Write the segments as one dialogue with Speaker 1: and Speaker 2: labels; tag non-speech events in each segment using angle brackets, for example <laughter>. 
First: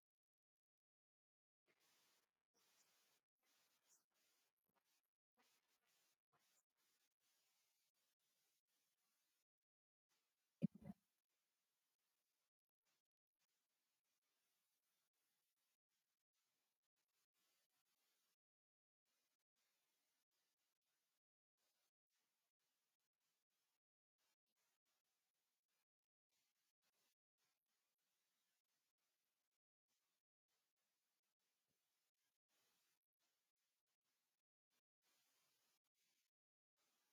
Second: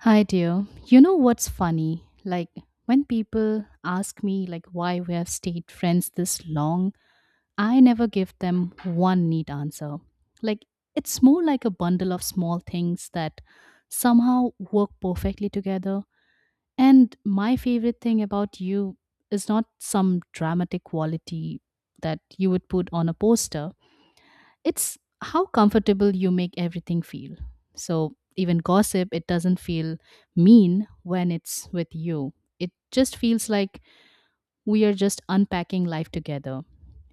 Speaker 1: Hi, dear. You know what's funny? Like, when people ask me, like, why we have stayed friends this long, I never give them one neat answer. Like, it's more like a bundle of small things that somehow work perfectly together. And my favorite thing about you is not some dramatic quality that you would put on a poster, it's how comfortable you make everything feel. So even gossip, it doesn't feel mean when it's with you. It just feels like we are just unpacking life together.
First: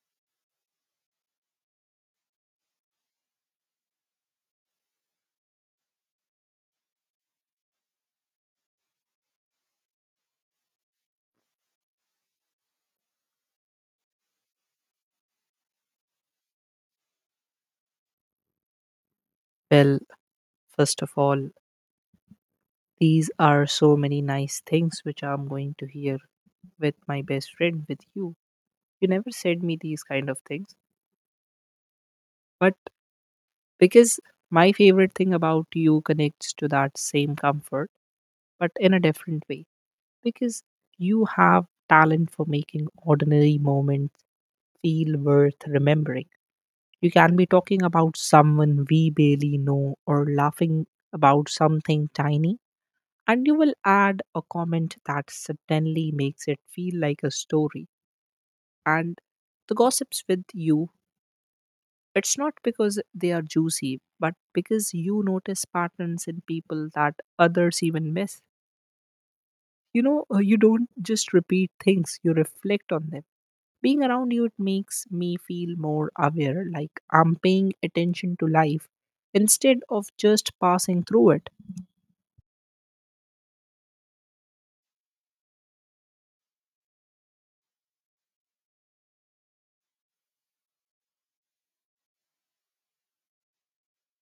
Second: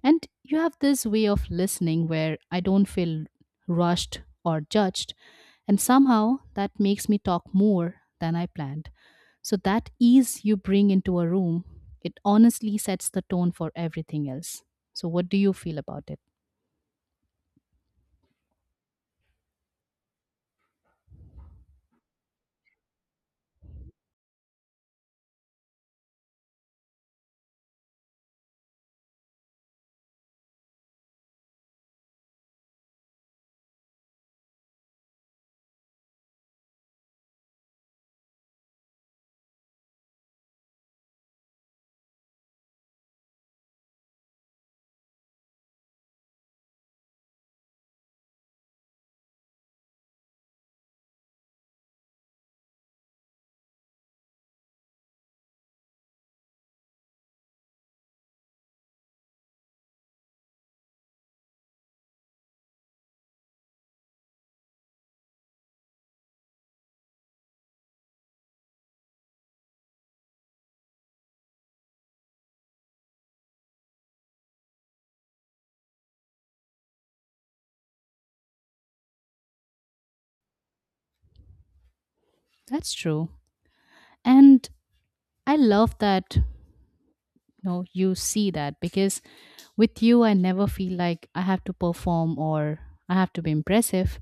Speaker 1: And you have this way of listening where I don't feel rushed or judged. And somehow that makes me talk more than I planned. So that ease you bring into a room, it honestly sets the tone for everything else. So, what do you feel about it?
Speaker 2: Well, first of all, these are so many nice things which I'm going to hear with my best friend, with you. You never said me these kind of things. But because my favorite thing about you connects to that same comfort, but in a different way. Because you have talent for making ordinary moments feel worth remembering. You can be talking about someone we barely know or laughing about something tiny and you will add a comment that suddenly makes it feel like a story. And the gossips with you, it's not because they are juicy but because you notice patterns in people that others even miss. You don't just repeat things, you reflect on them. Being around you, it makes me feel more aware, like I'm paying attention to life instead of just passing through it.
Speaker 1: That's true. And I love that you know you see that because with you I never feel like I have to perform or I have to be impressive.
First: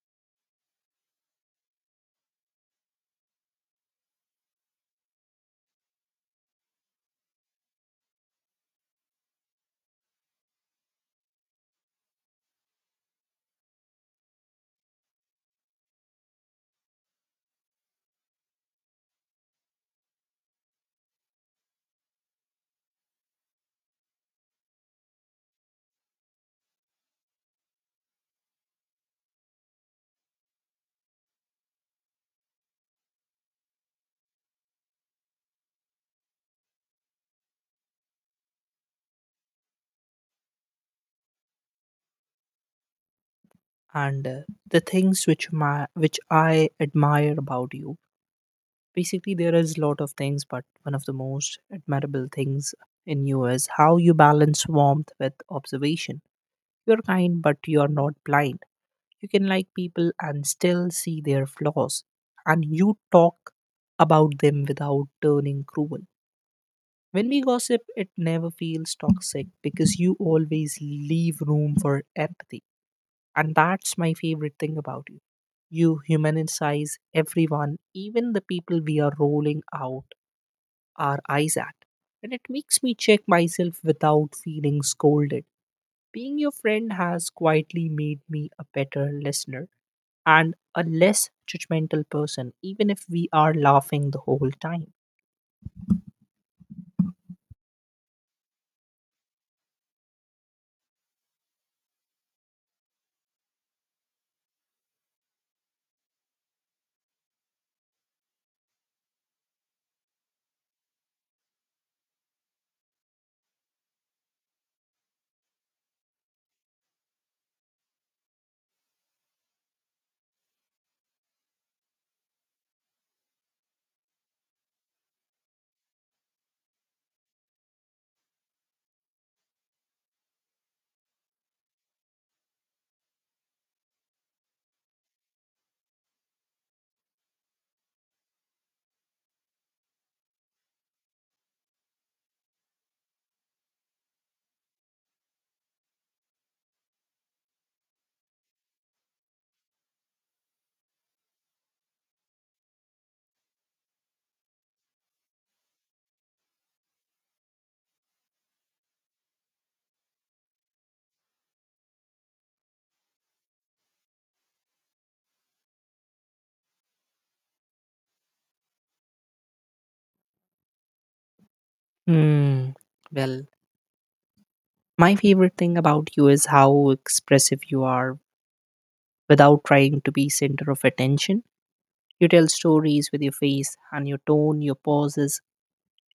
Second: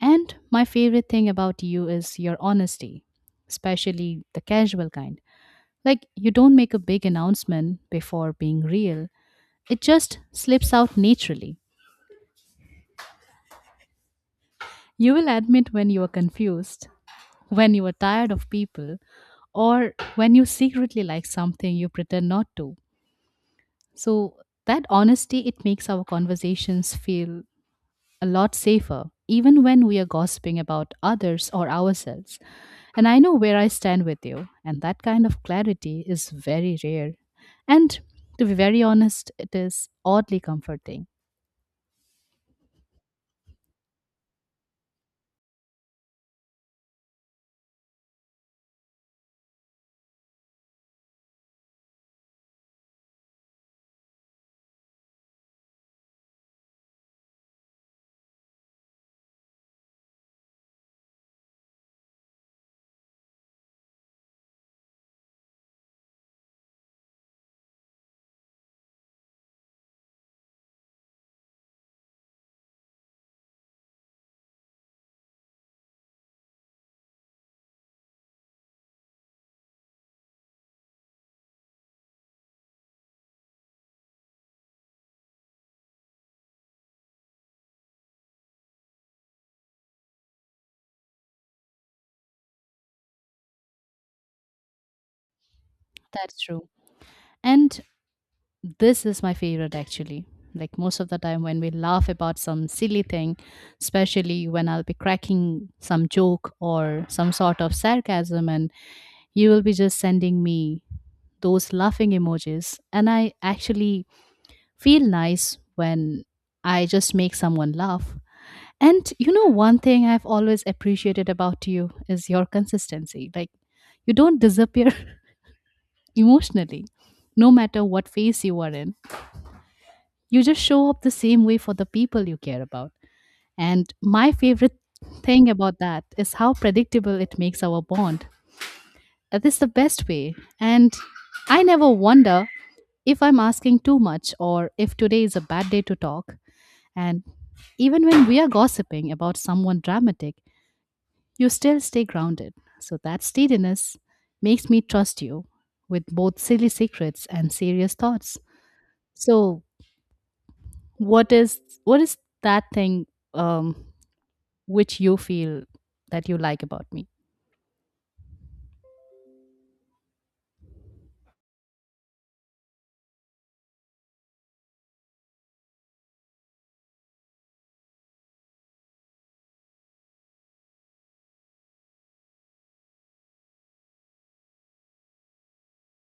Speaker 1: And my favorite thing about you is your honesty, especially the casual kind. Like you don't make a big announcement before being real. It just slips out naturally. You will admit when you are confused, when you are tired of people, or when you secretly like something you pretend not to. So that honesty it makes our conversations feel a lot safer even when we are gossiping about others or ourselves. And I know where I stand with you and that kind of clarity is very rare. And to be very honest, it is oddly comforting.
Speaker 2: And The things which I admire about you. Basically, there is a lot of things, but one of the most admirable things in you is how you balance warmth with observation. You're kind, but you're not blind. You can like people and still see their flaws, and you talk about them without turning cruel. When we gossip, it never feels toxic because you always leave room for empathy. And that's my favorite thing about you. You humanize everyone, even the people we are rolling out our eyes at. And it makes me check myself without feeling scolded. Being your friend has quietly made me a better listener and a less judgmental person, even if we are laughing the whole time.
Speaker 1: That's true. And this is my favorite actually. Like most of the time when we laugh about some silly thing, especially when I'll be cracking some joke or some sort of sarcasm and you will be just sending me those laughing emojis. And I actually feel nice when I just make someone laugh. And you know, one thing I've always appreciated about you is your consistency. Like, you don't disappear <laughs> emotionally, no matter what phase you are in. You just show up the same way for the people you care about. And my favorite thing about that is how predictable it makes our bond. That is the best way. And I never wonder if I'm asking too much or if today is a bad day to talk. And even when we are gossiping about someone dramatic, you still stay grounded. So that steadiness makes me trust you with both silly secrets and serious thoughts. So what is that thing, um, which you feel that you like about me?
Speaker 2: Hmm. Well, my favorite thing about you is how expressive you are without trying to be center of attention. You tell stories with your face and your tone, your pauses.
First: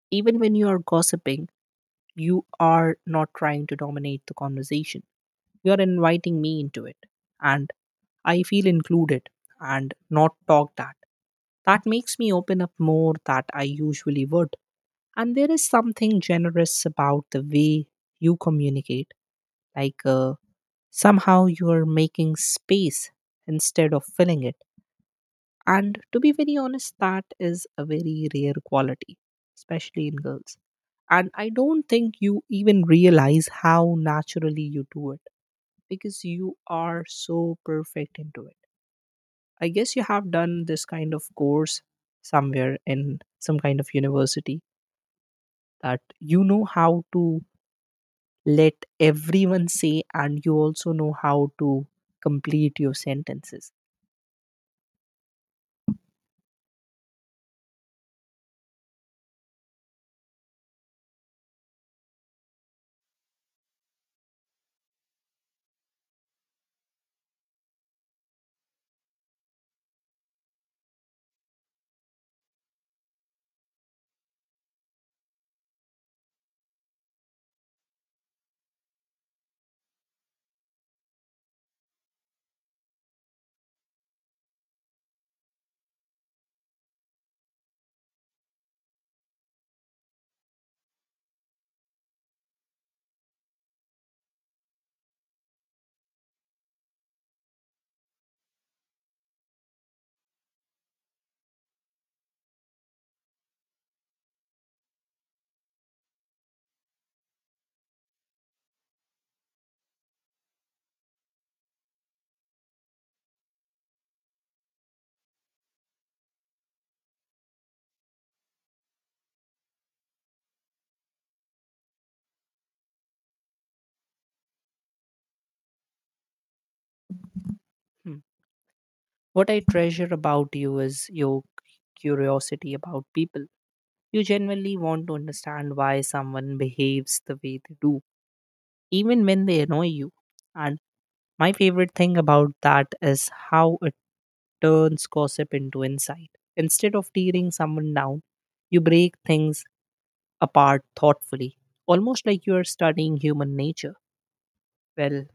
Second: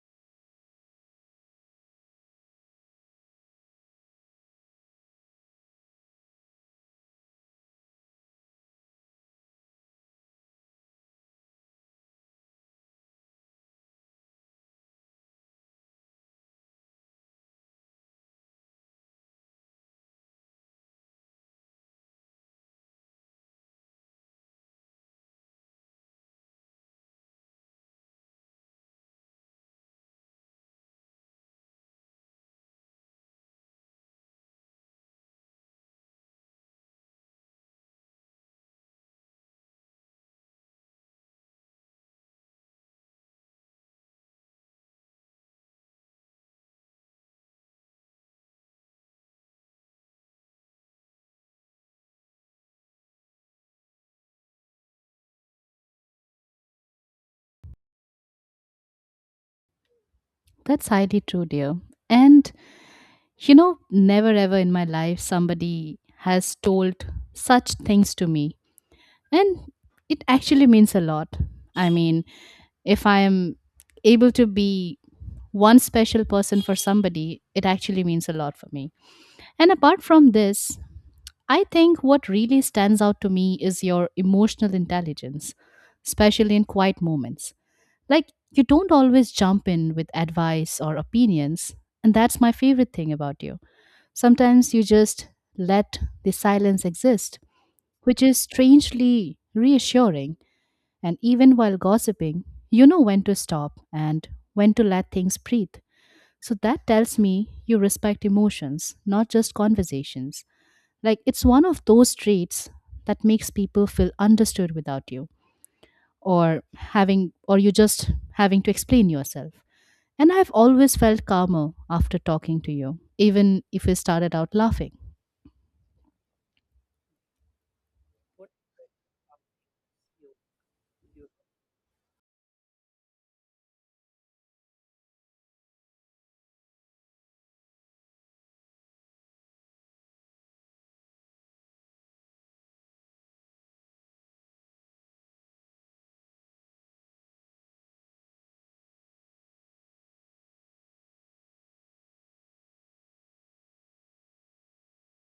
Speaker 2: Even when you are gossiping, you are not trying to dominate the conversation. You are inviting me into it, and I feel included and not talked at. That makes me open up more than I usually would. And there is something generous about the way you communicate, like uh, somehow you are making space instead of filling it. And to be very honest, that is a very rare quality, especially in girls. And I don't think you even realize how naturally you do it because you are so perfect into it. I guess you have done this kind of course somewhere in some kind of university that you know how to let everyone say, and you also know how to complete your sentences.
Speaker 1: That's highly true, dear. And you know, never ever in my life somebody has told such things to me. And it actually means a lot. I mean, if I am able to be one special person for somebody, it actually means a lot for me. And apart from this, I think what really stands out to me is your emotional intelligence, especially in quiet moments. Like, you don't always jump in with advice or opinions, and that's my favorite thing about you. Sometimes you just let the silence exist, which is strangely reassuring. And even while gossiping, you know when to stop and when to let things breathe. So that tells me you respect emotions, not just conversations. Like it's one of those traits that makes people feel understood without you or having or you just having to explain yourself. And I've always felt calmer after talking to you, even if we started out laughing.
Speaker 2: Hmm. What I treasure about you is your curiosity about people. You genuinely want to understand why someone behaves the way they do, even when they annoy you. And my favorite thing about that is how it turns gossip into insight. Instead of tearing someone down, you break things apart thoughtfully, almost like you are studying human nature. Well,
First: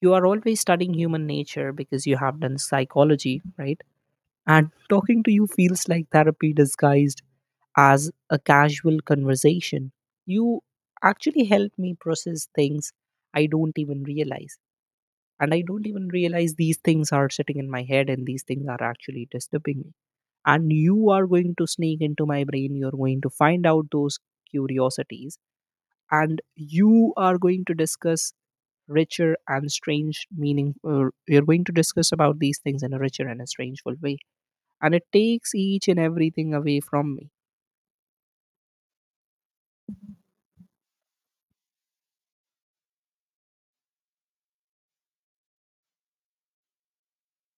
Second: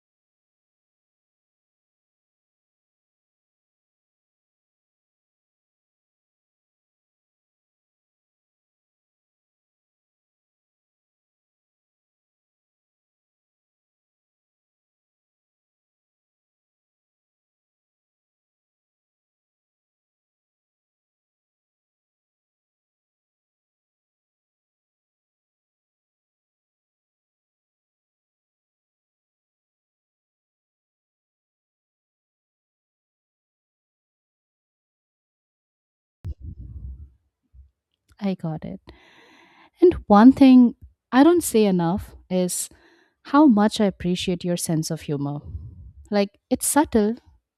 Speaker 2: you are always studying human nature because you have done psychology, right? And talking to you feels like therapy disguised as a casual conversation. You actually help me process things I don't even realize. And I don't even realize these things are sitting in my head and these things are actually disturbing me. And you are going to sneak into my brain. You're going to find out those curiosities. And you are going to discuss richer and strange meaning. You're going to discuss about these things in a richer and a strangeful way and it takes each and everything away from me.
Speaker 1: I got it. And one thing I don't say enough is how much I appreciate your sense of humor. Like, it's subtle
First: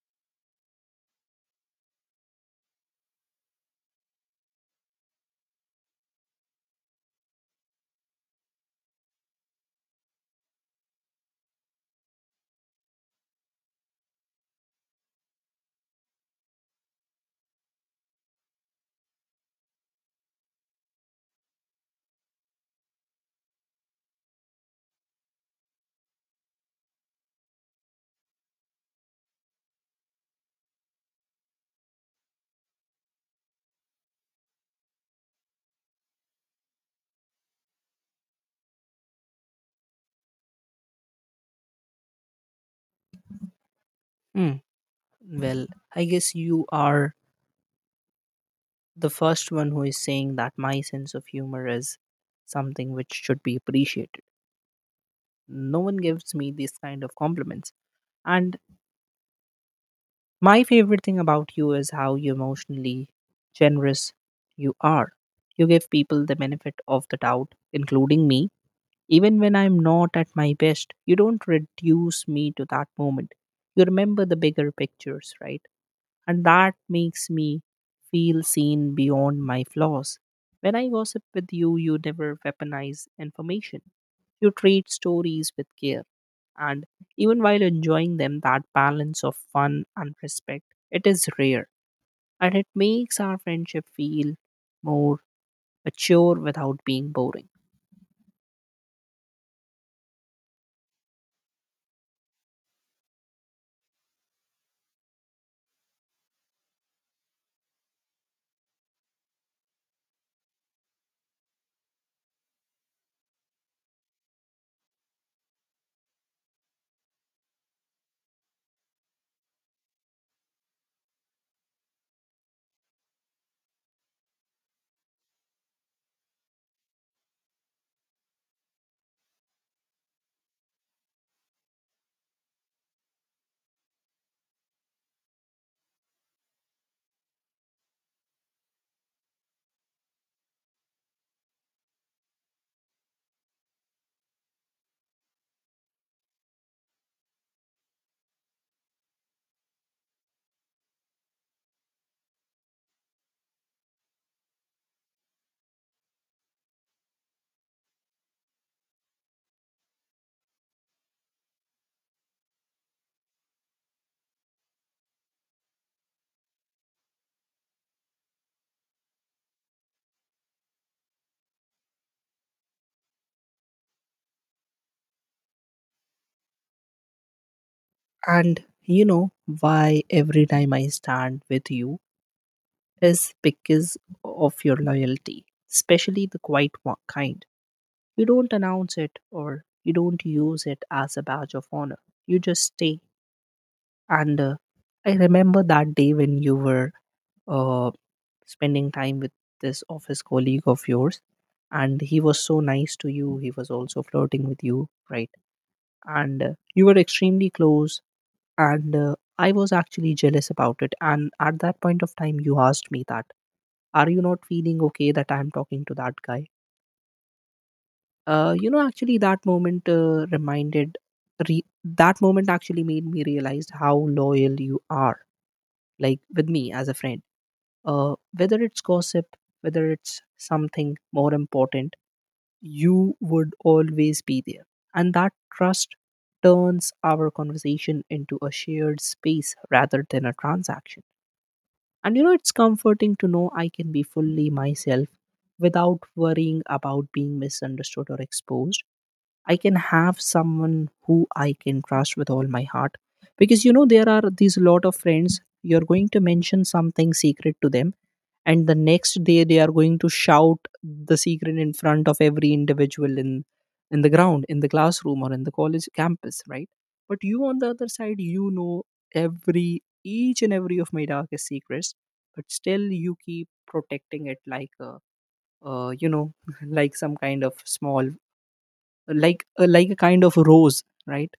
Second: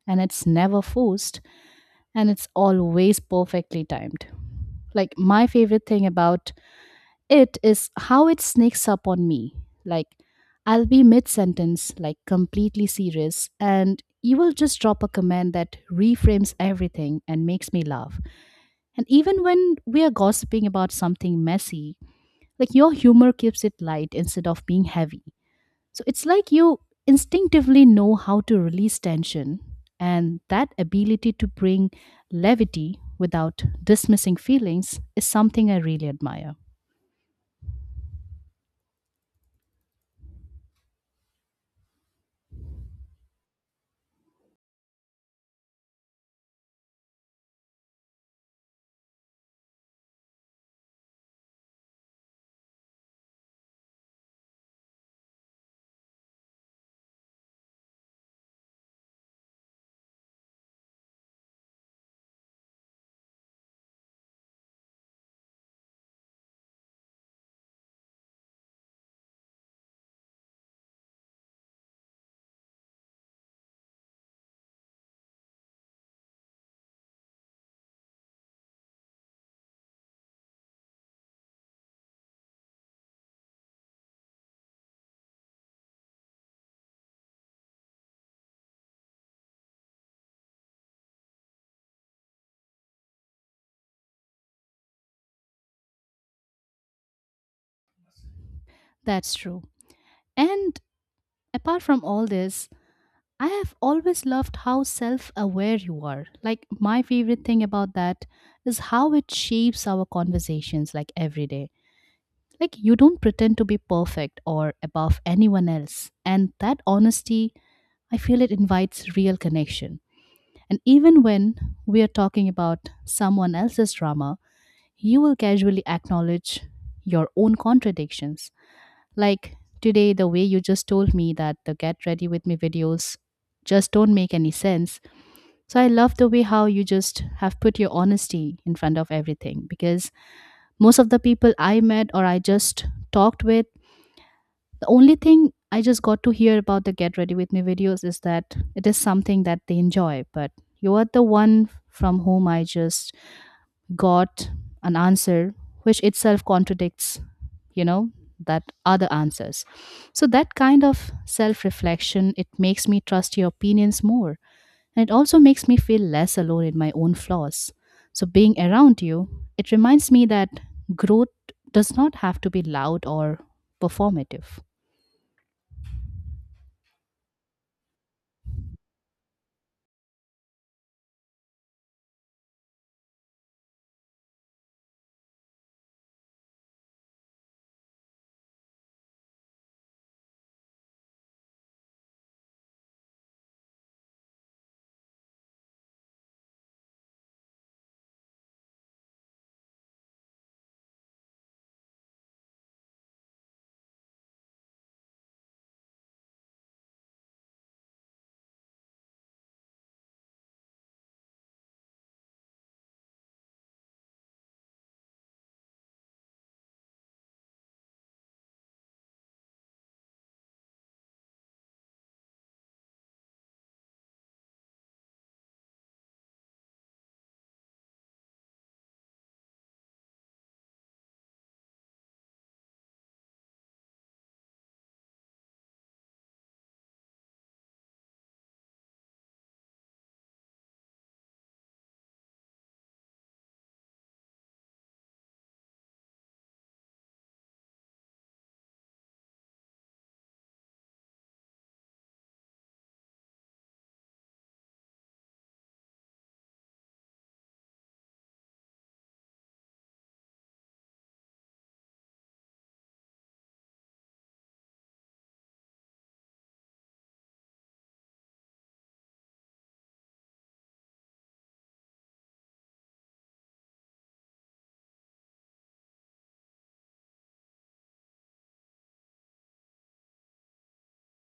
Speaker 1: and it's never forced and it's always perfectly timed. Like, my favorite thing about it is how it sneaks up on me. Like, I'll be mid sentence, like completely serious, and you will just drop a comment that reframes everything and makes me laugh. And even when we are gossiping about something messy, like your humor keeps it light instead of being heavy. So it's like you instinctively know how to release tension, and that ability to bring levity without dismissing feelings is something I really admire.
Speaker 2: Mm, well, I guess you are the first one who is saying that my sense of humor is something which should be appreciated. No one gives me these kind of compliments. And my favorite thing about you is how you emotionally generous you are. You give people the benefit of the doubt, including me. Even when I'm not at my best, you don't reduce me to that moment. You remember the bigger pictures, right? And that makes me feel seen beyond my flaws. When I gossip with you, you never weaponize information. You treat stories with care, and even while enjoying them, that balance of fun and respect, it is rare, and it makes our friendship feel more mature without being boring.
Speaker 1: That's true. And apart from all this, I have always loved how self aware you are. Like, my favorite thing about that is how it shapes our conversations, like every day. Like, you don't pretend to be perfect or above anyone else. And that honesty, I feel it invites real connection. And even when we are talking about someone else's drama, you will casually acknowledge your own contradictions. Like today, the way you just told me that the Get Ready With Me videos just don't make any sense. So I love the way how you just have put your honesty in front of everything because most of the people I met or I just talked with, the only thing I just got to hear about the Get Ready With Me videos is that it is something that they enjoy, but you are the one from whom I just got an answer which itself contradicts, you know, that other answers. So that kind of self-reflection, it makes me trust your opinions more. And it also makes me feel less alone in my own flaws. So being around you, it reminds me that growth does not have to be loud or performative.
Speaker 2: And you know why every time I stand with you is because of your loyalty, especially the kind. You don't announce it or you don't use it as a badge of honor. You just stay. And I remember that day when you were uh, spending time with this office colleague of yours, and he was so nice to you. He was also flirting with you, right? And You were extremely close. And I was actually jealous about it. And at that point of time, you asked me that, are you not feeling okay that I'm talking to that guy? You know, actually that moment that moment actually made me realize how loyal you are, like with me as a friend, whether it's gossip, whether it's something more important, you would always be there, and that trust turns our conversation into a shared space rather than a transaction. And you know, it's comforting to know I can be fully myself without worrying about being misunderstood or exposed. I can have someone who I can trust with all my heart. Because you know, there are these lot of friends, you're going to mention something secret to them, and the next day they are going to shout the secret in front of every individual in the ground, in the classroom, or in the college campus, right? But you on the other side, you know every each and every of my darkest secrets, but still you keep protecting it like a you know, <laughs> like some kind of small, like a kind of rose, right?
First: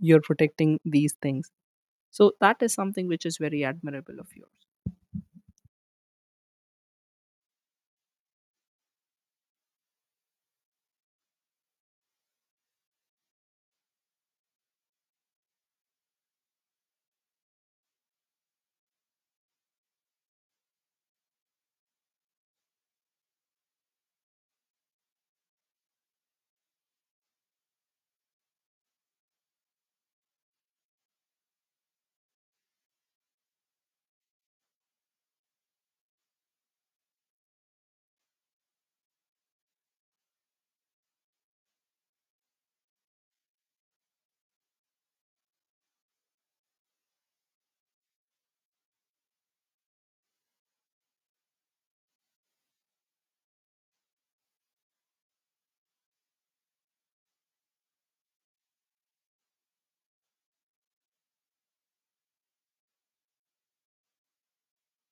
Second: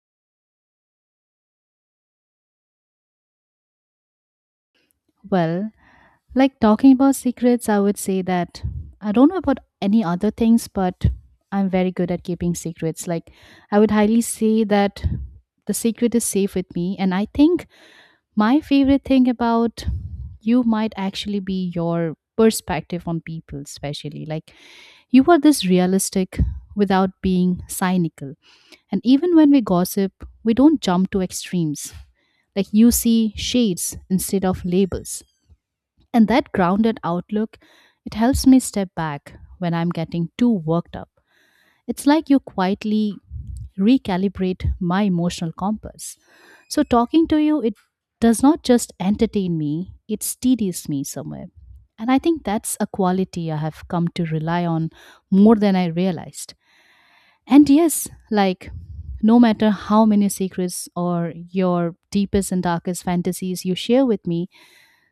Speaker 2: You're protecting these things, so that is something which is very admirable of yours.
Speaker 1: Well, like talking about secrets, I would say that I don't know about any other things, but I'm very good at keeping secrets. Like, I would highly say that the secret is safe with me. And I think my favorite thing about you might actually be your perspective on people, especially. Like, you are this realistic without being cynical. And even when we gossip, we don't jump to extremes. Like, you see shades instead of labels and that grounded outlook, it helps me step back when I'm getting too worked up. It's like you quietly recalibrate my emotional compass. So talking to you, it does not just entertain me, it steadies me somewhere. And I think that's a quality I have come to rely on more than I realized. And yes, like no matter how many secrets or your deepest and darkest fantasies you share with me,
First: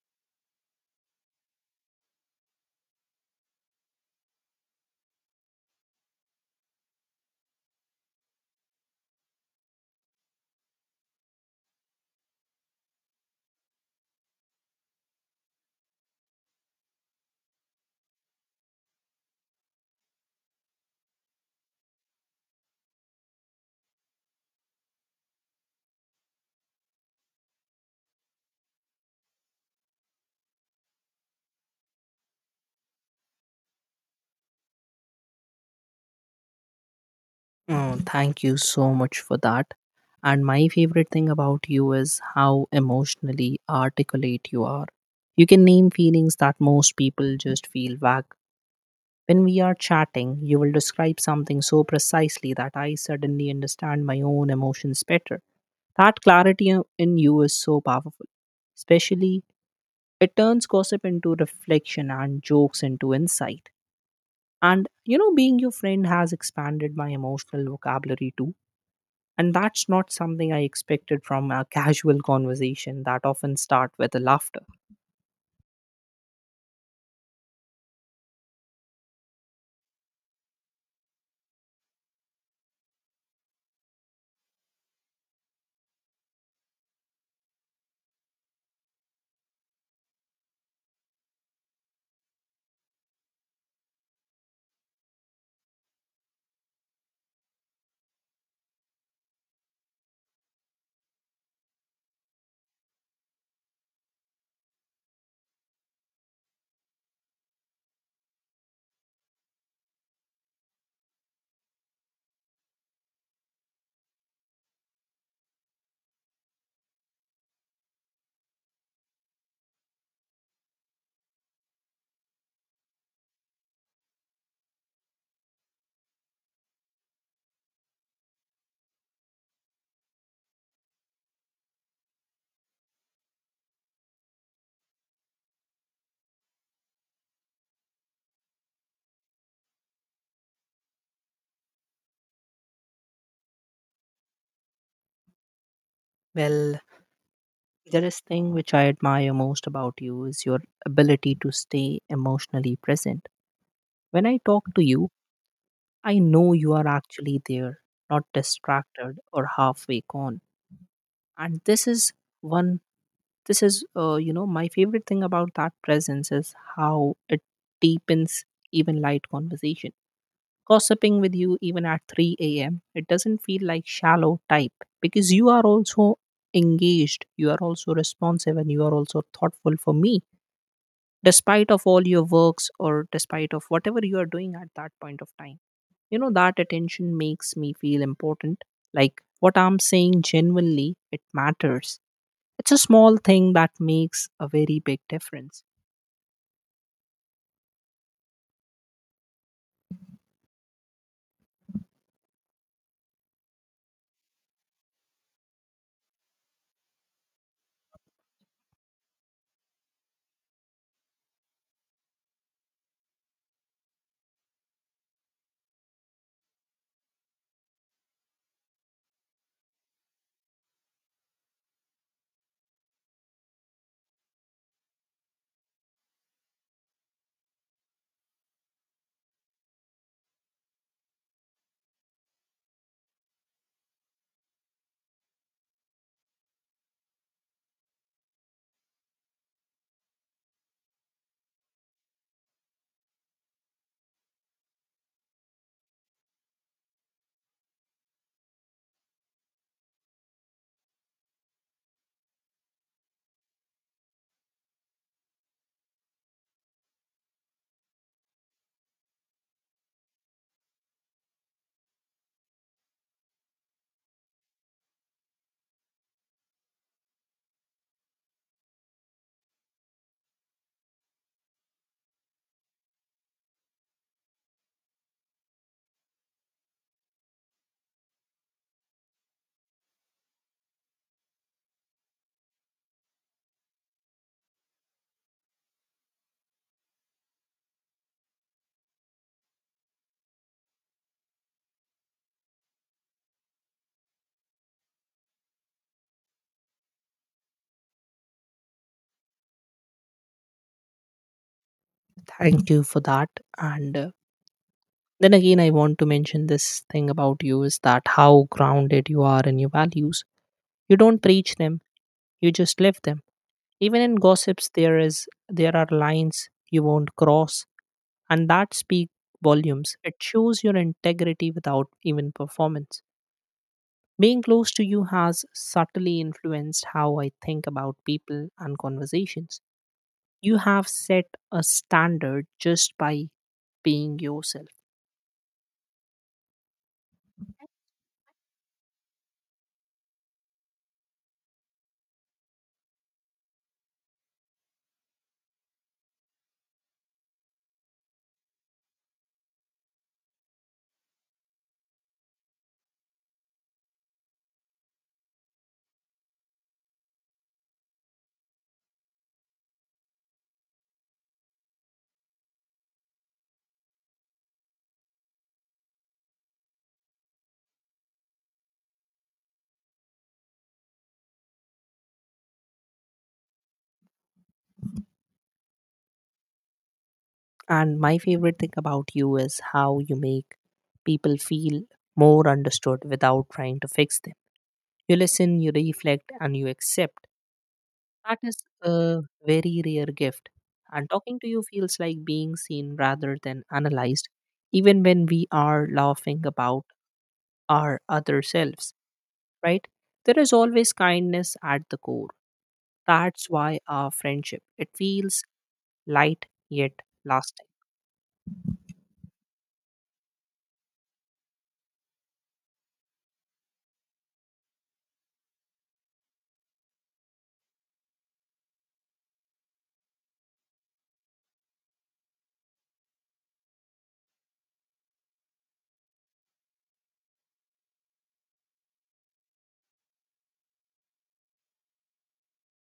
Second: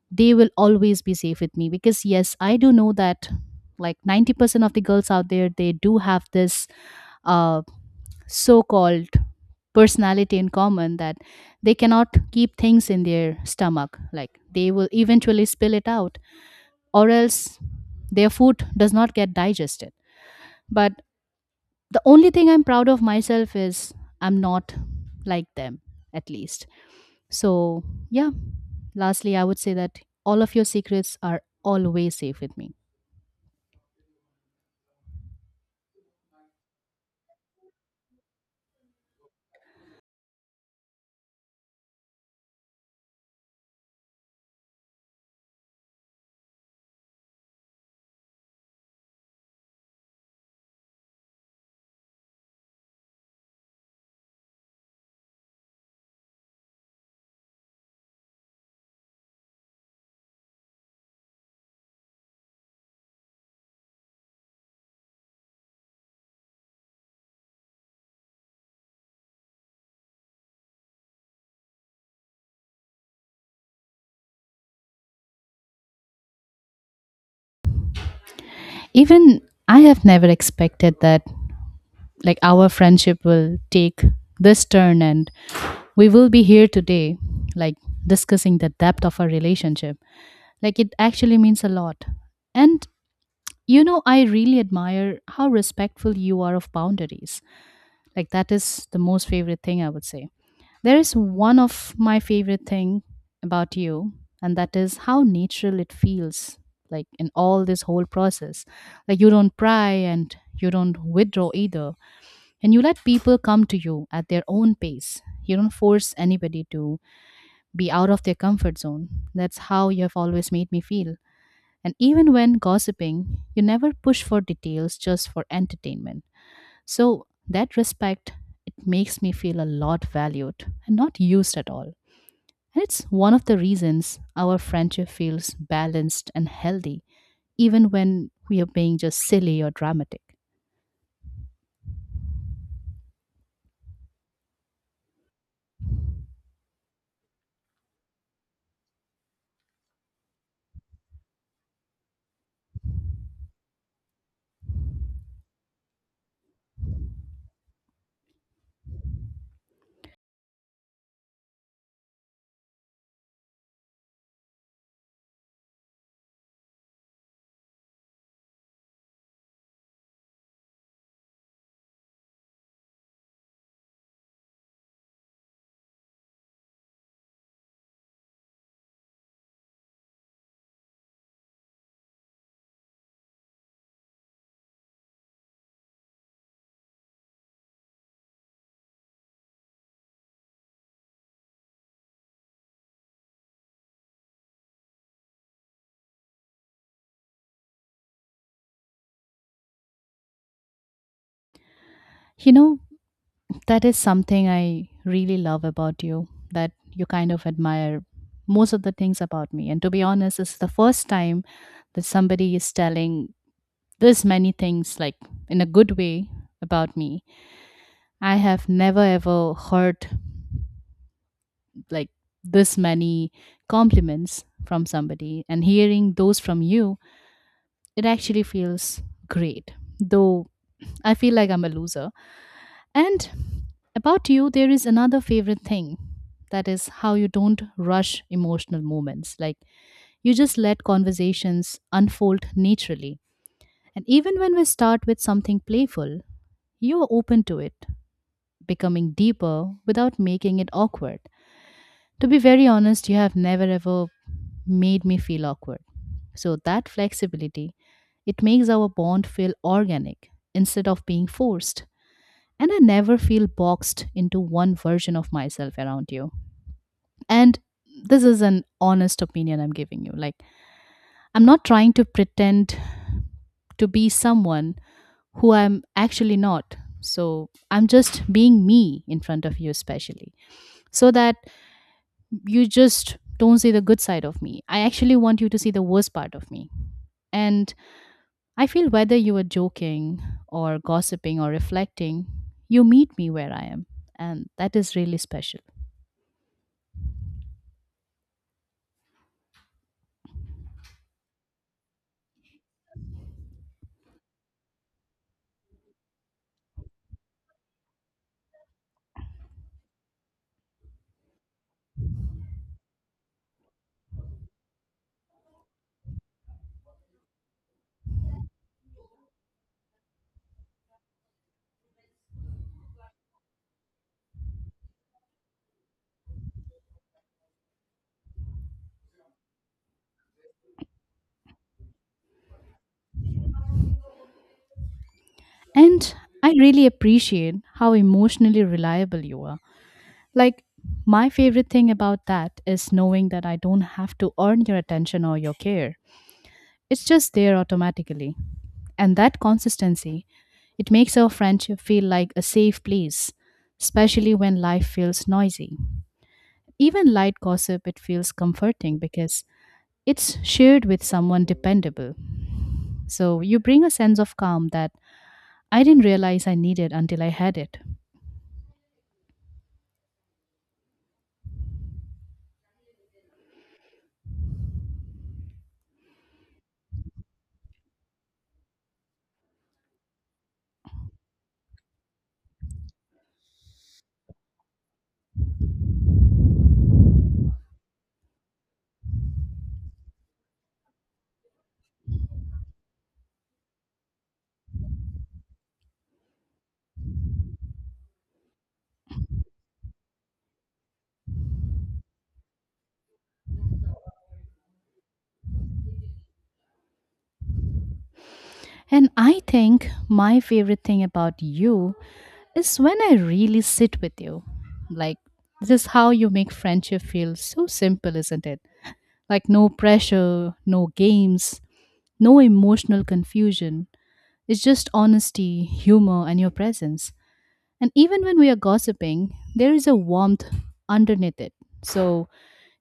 Speaker 1: they will always be safe with me because yes I do know that like 90% of the girls out there they do have this uh, so-called personality in common that they cannot keep things in their stomach like they will eventually spill it out or else their food does not get digested. But the only thing I'm proud of myself is I'm not like them, at least. So yeah, lastly I would say that all of your secrets are always safe with me.
Speaker 2: Oh, thank you so much for that. And my favorite thing about you is how emotionally articulate you are. You can name feelings that most people just feel vague. When we are chatting, you will describe something so precisely that I suddenly understand my own emotions better. That clarity in you is so powerful, especially. It turns gossip into reflection and jokes into insight. And you know, being your friend has expanded my emotional vocabulary too. And that's not something I expected from a casual conversation that often start with a laughter.
Speaker 1: Even I have never expected that like our friendship will take this turn and we will be here today like discussing the depth of our relationship. Like it actually means a lot. And you know I really admire how respectful you are of boundaries. Like that is the most favorite thing I would say. There is one of my favorite thing about you, and that is how natural it feels like in all this whole process. Like you don't pry and you don't withdraw either. And you let people come to you at their own pace. You don't force anybody to be out of their comfort zone. That's how you have always made me feel. And even when gossiping, you never push for details just for entertainment. So that respect, it makes me feel a lot valued and not used at all. And it's one of the reasons our friendship feels balanced and healthy, even when we are being just silly or dramatic.
Speaker 2: Well, there is thing which I admire most about you is your ability to stay emotionally present. When I talk to you, I know you are actually there, not distracted or halfway gone. And this is one This is, You know, my favorite thing about that presence is how it deepens even light conversation. Gossiping with you even at 3 a.m., it doesn't feel like shallow type because you are also engaged, you are also responsive, and you are also thoughtful for me, despite of all your works or despite of whatever you are doing at that point of time. You know, that attention makes me feel important, like what I'm saying genuinely, it matters. It's a small thing that makes a very big difference.
Speaker 1: You know, that is something I really love about you, that you kind of admire most of the things about me. And to be honest, it's the first time that somebody is telling this many things, like in a good way, about me. I have never ever heard like this many compliments from somebody, and hearing those from you it actually feels great, though I feel like I'm a loser. And about you, there is another favorite thing that is how you don't rush emotional moments. Like you just let conversations unfold naturally. And even when we start with something playful, you are open to it, becoming deeper without making it awkward. To be very honest, you have never ever made me feel awkward. So that flexibility, it makes our bond feel organic instead of being forced. And I never feel boxed into one version of myself around you. And this is an honest opinion I'm giving you. Like, I'm not trying to pretend to be someone who I'm actually not. So, I'm just being me in front of you, especially, so that you just don't see the good side of me. I actually want you to see the worst part of me. And I feel whether you are joking or gossiping or reflecting, you meet me where I am. And that is really special.
Speaker 2: Thank you for that. And Then again, I want to mention this thing about you is that how grounded you are in your values. You don't preach them; you just live them. Even in gossips, there are lines you won't cross, and that speak volumes. It shows your integrity without even performance. Being close to you has subtly influenced how I think about people and conversations. You have set a standard just by being yourself.
Speaker 1: And I really appreciate how emotionally reliable you are. Like, my favorite thing about that is knowing that I don't have to earn your attention or your care. It's just there automatically. And that consistency, it makes our friendship feel like a safe place, especially when life feels noisy. Even light gossip, it feels comforting because it's shared with someone dependable. So you bring a sense of calm that I didn't realize I needed until I had it.
Speaker 2: And my favorite thing about you is how you make people feel more understood without trying to fix them. You listen, you reflect, and you accept. That is a very rare gift. And talking to you feels like being seen rather than analyzed, even when we are laughing about our other selves, right? There is always kindness at the core. That's why our friendship, it feels light yet lasting.
Speaker 1: And I think my favorite thing about you is when I really sit with you. Like, this is how you make friendship feel so simple, isn't it? Like, no pressure, no games, no emotional confusion. It's just honesty, humor, and your presence. And even when we are gossiping, there is a warmth underneath it. So,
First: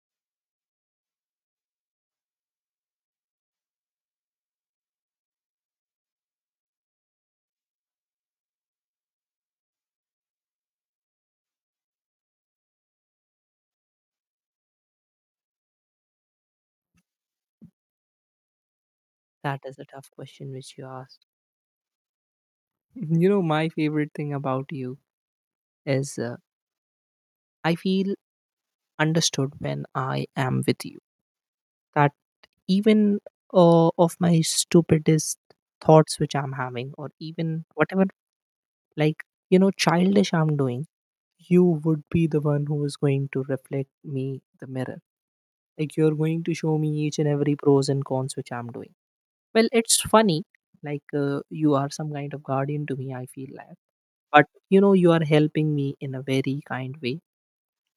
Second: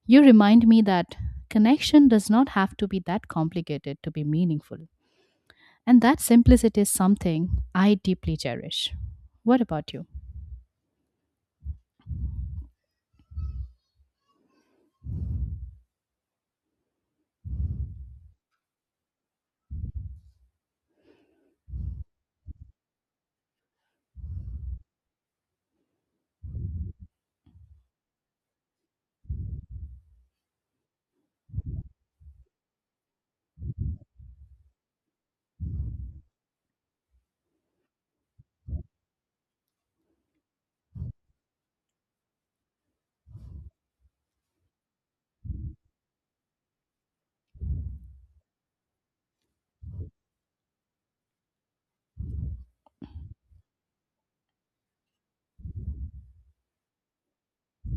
Speaker 1: you remind me that connection does not have to be that complicated to be meaningful. And that simplicity is something I deeply cherish. What about you?
Speaker 2: That is a tough question which you asked. <laughs> You know, my favorite thing about you is I feel understood when I am with you. That even of my stupidest thoughts which I'm having, or even whatever, like, you know, childish I'm doing, you would be the one who is going to reflect me the mirror. Like, you're going to show me each and every pros and cons which I'm doing. Well, it's funny, you are some kind of guardian to me, I feel like. But you know, you are helping me in a very kind way.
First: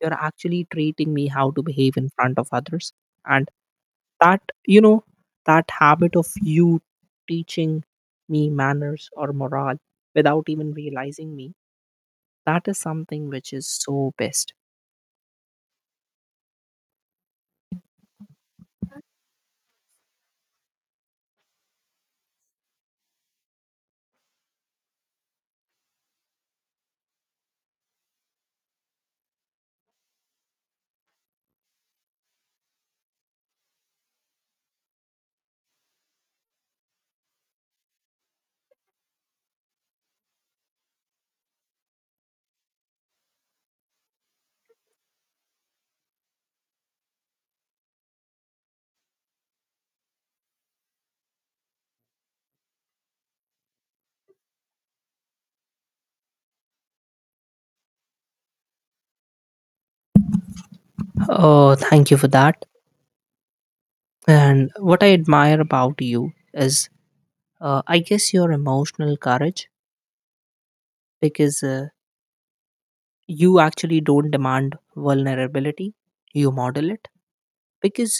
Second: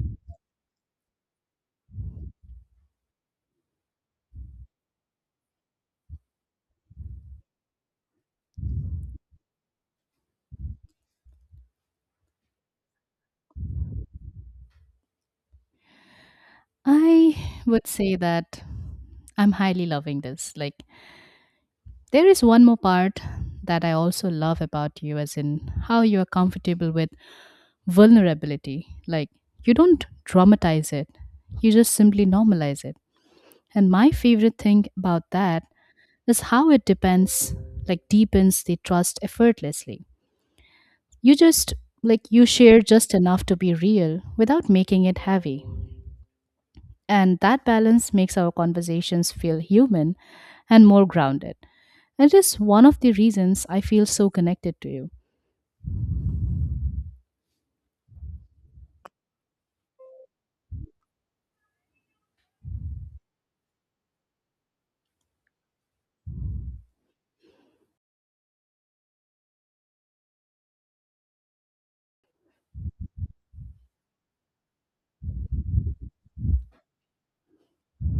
Speaker 2: You're actually treating me how to behave in front of others, and that, you know, that habit of you teaching me manners or morale without even realizing me, that is something which is so best.
Speaker 1: I would say that I'm highly loving this. Like, there is one more part that I also love about you, as in how you are comfortable with vulnerability. Like, you don't dramatize it, you just simply normalize it. And my favorite thing about that is how it depends, like, deepens the trust effortlessly. You just, like, you share just enough to be real without making it heavy. And that balance makes our conversations feel human and more grounded. It is one of the reasons I feel so connected to you.
Speaker 2: Oh, thank you for that. And what I admire about you is I guess your emotional courage, because you actually don't demand vulnerability, you model it. Because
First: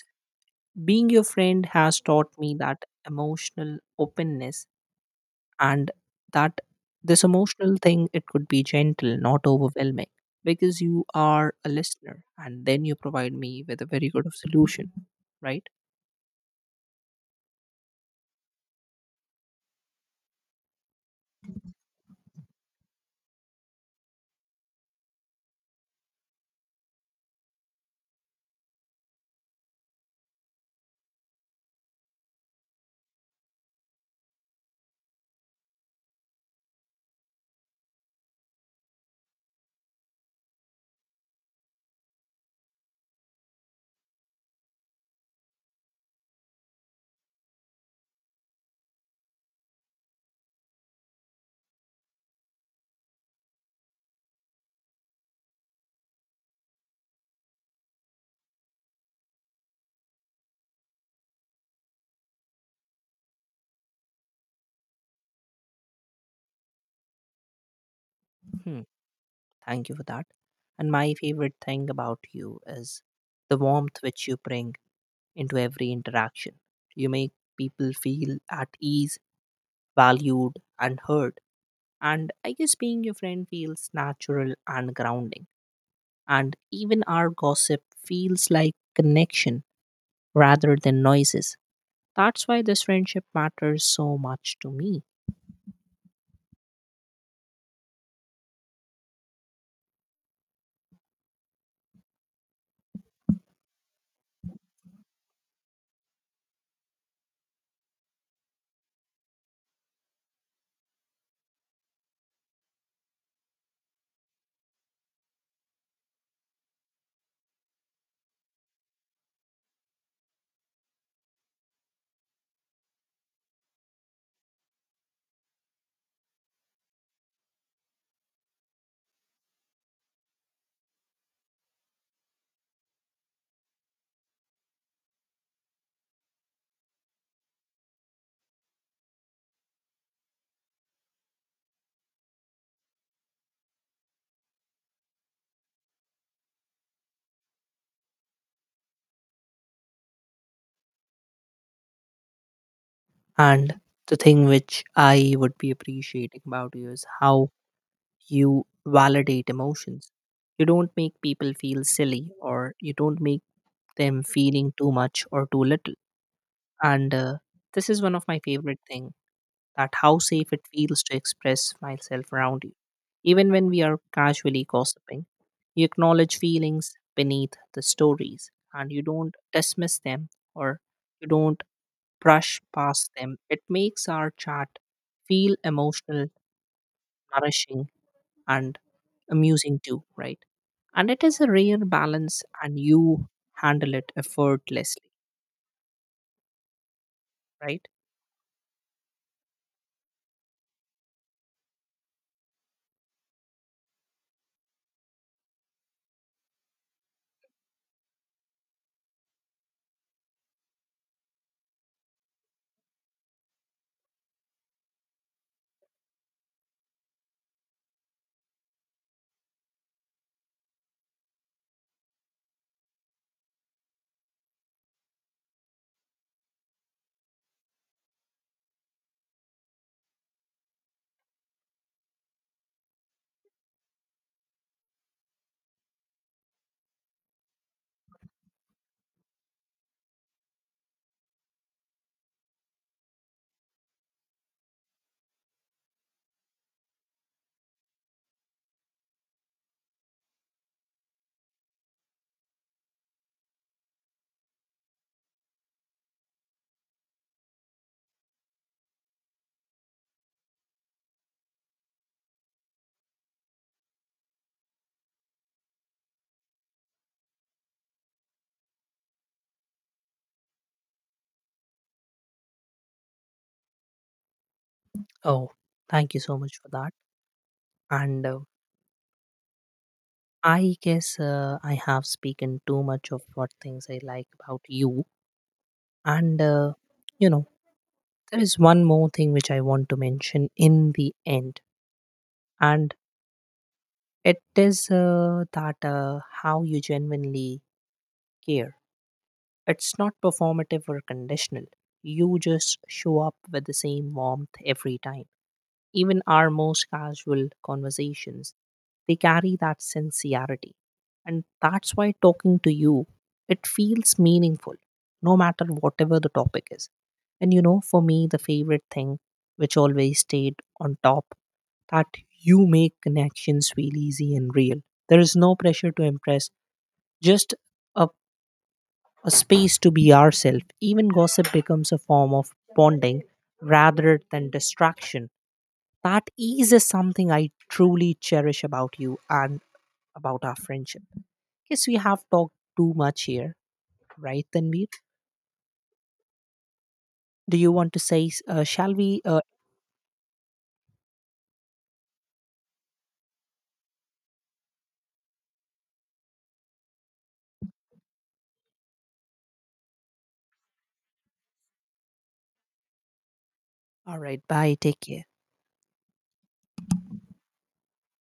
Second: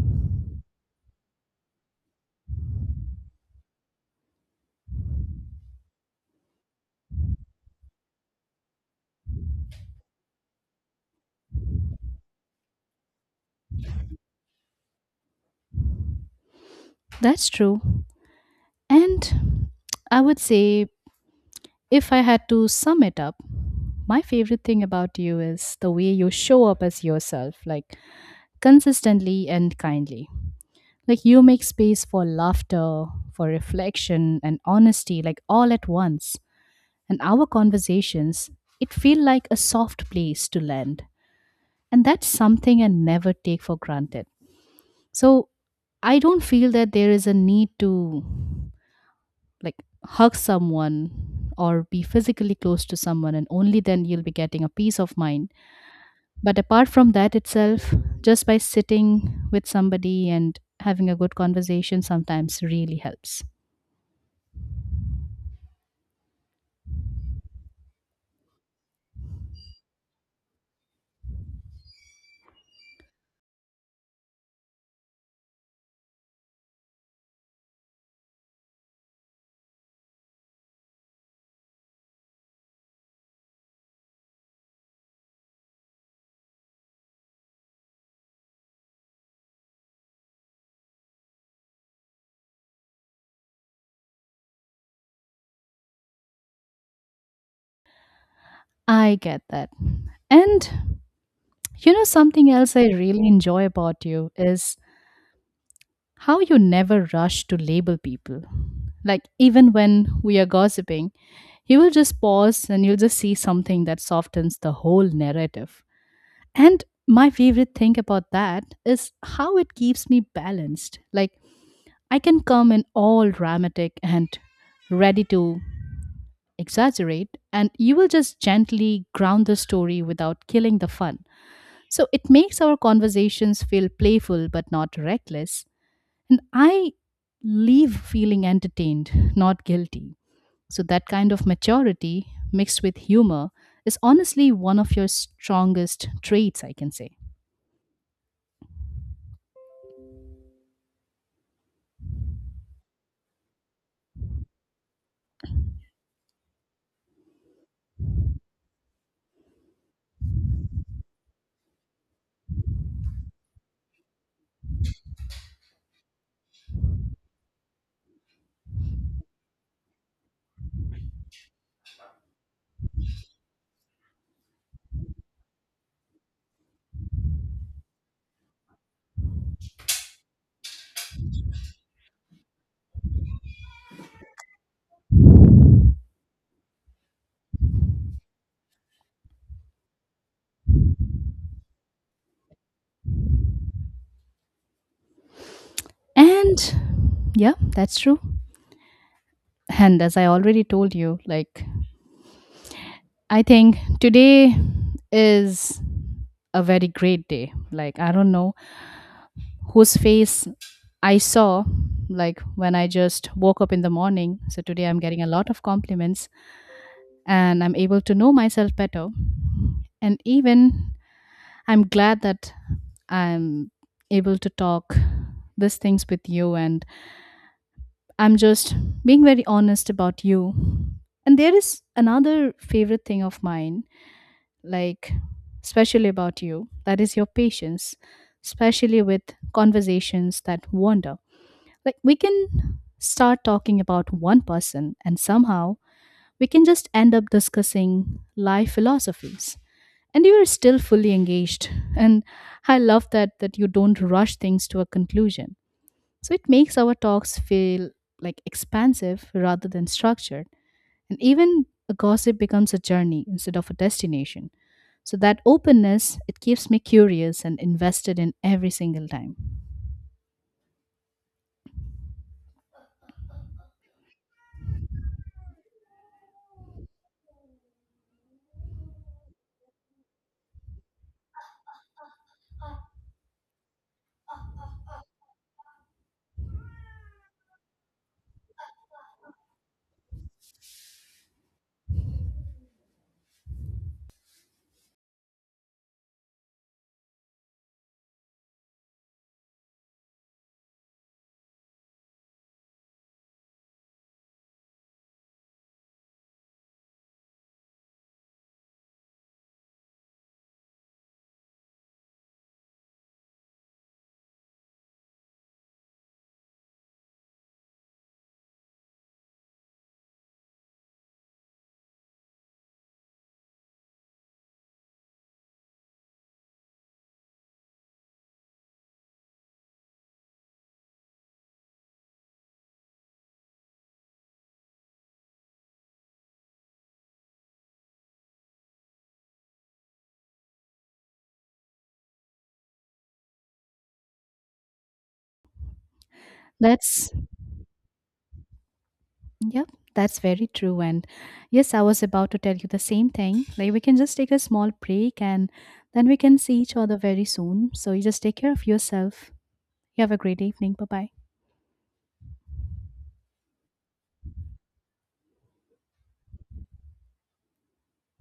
Speaker 2: being your friend has taught me that emotional openness and that this emotional thing, it could be gentle, not overwhelming, because you are a listener and then you provide me with a very good of solution, right?
Speaker 1: That's true. And I would say, if I had to sum it up, my favorite thing about you is the way you show up as yourself, like consistently and kindly. Like you make space for laughter, for reflection, and honesty, like all at once. And our conversations, it feel like a soft place to land. And that's something I never take for granted. So I don't feel that there is a need to, like, hug someone or be physically close to someone and only then you'll be getting a peace of mind, but apart from that itself, just by sitting with somebody and having a good conversation sometimes really helps.
Speaker 2: Hmm. Thank you for that. And my favorite thing about you is the warmth which you bring into every interaction. You make people feel at ease, valued, and heard. And I guess being your friend feels natural and grounding. And even our gossip feels like connection rather than noises. That's why this friendship matters so much to me.
Speaker 1: I get that. And you know something else I really enjoy about you is how you never rush to label people. Like, even when we are gossiping, you will just pause and you'll just see something that softens the whole narrative. And my favorite thing about that is how it keeps me balanced. Like, I can come in all dramatic and ready to exaggerate, and you will just gently ground the story without killing the fun. So, it makes our conversations feel playful but not reckless. And I leave feeling entertained, not guilty. So, that kind of maturity mixed with humor is honestly one of your strongest traits, I can say.
Speaker 2: And the thing which I would be appreciating about you is how you validate emotions. You don't make people feel silly or you don't make them feeling too much or too little. And This is one of my favorite things, that how safe it feels to express myself around you. Even when we are casually gossiping, you acknowledge feelings beneath the stories and you don't dismiss them or you don't brush past them. It makes our chat feel emotional, nourishing, and amusing too, right? And it is a rare balance, and you handle it effortlessly,
Speaker 1: And yeah,
Speaker 2: right?
Speaker 1: that's true. And as I already told you, like, I think today is a very great day. Like, I don't know whose face I saw, like, when I just woke up in the morning. So today I'm getting a lot of compliments and I'm able to know myself better. And even I'm glad that I'm able to talk these things with you and I'm just being very honest about you. And there is another favorite thing of mine, like, especially about you, that is your patience, especially with conversations that wander. Like, we can start talking about one person, and somehow we can just end up discussing life philosophies. And you are still fully engaged. And I love that you don't rush things to a conclusion, so it makes our talks feel like expansive rather than structured. And even a gossip becomes a journey instead of a destination. So that openness, it keeps me curious and invested in every single time.
Speaker 2: Oh, thank you so much for that. And I guess I have spoken too much of what things I like about you. And, uh, you know, there is one more thing which I want to mention in the end. And it is that how you genuinely care. It's not performative or conditional. You just show up with the same warmth every time. Even our most casual conversations, they carry that sincerity. And that's why talking to you, it feels meaningful, no matter whatever the topic is. And you know, for me, the favorite thing which always stayed on top, that you make connections feel easy and real. There is no pressure to impress, just a, a space to be ourselves. Even gossip becomes a form of bonding rather than distraction. That ease is something I truly cherish about you and about our friendship. Guess we have talked too much here, right, Tanveer?
Speaker 1: That's
Speaker 2: Do you want to say, shall we?
Speaker 1: yep, that's very true. And yes, I was about to tell you the same thing. Like we can just take a small break and then we can see each other very soon. So you just take care of yourself. You have a great evening. Bye bye.
Speaker 2: All right, bye, take care.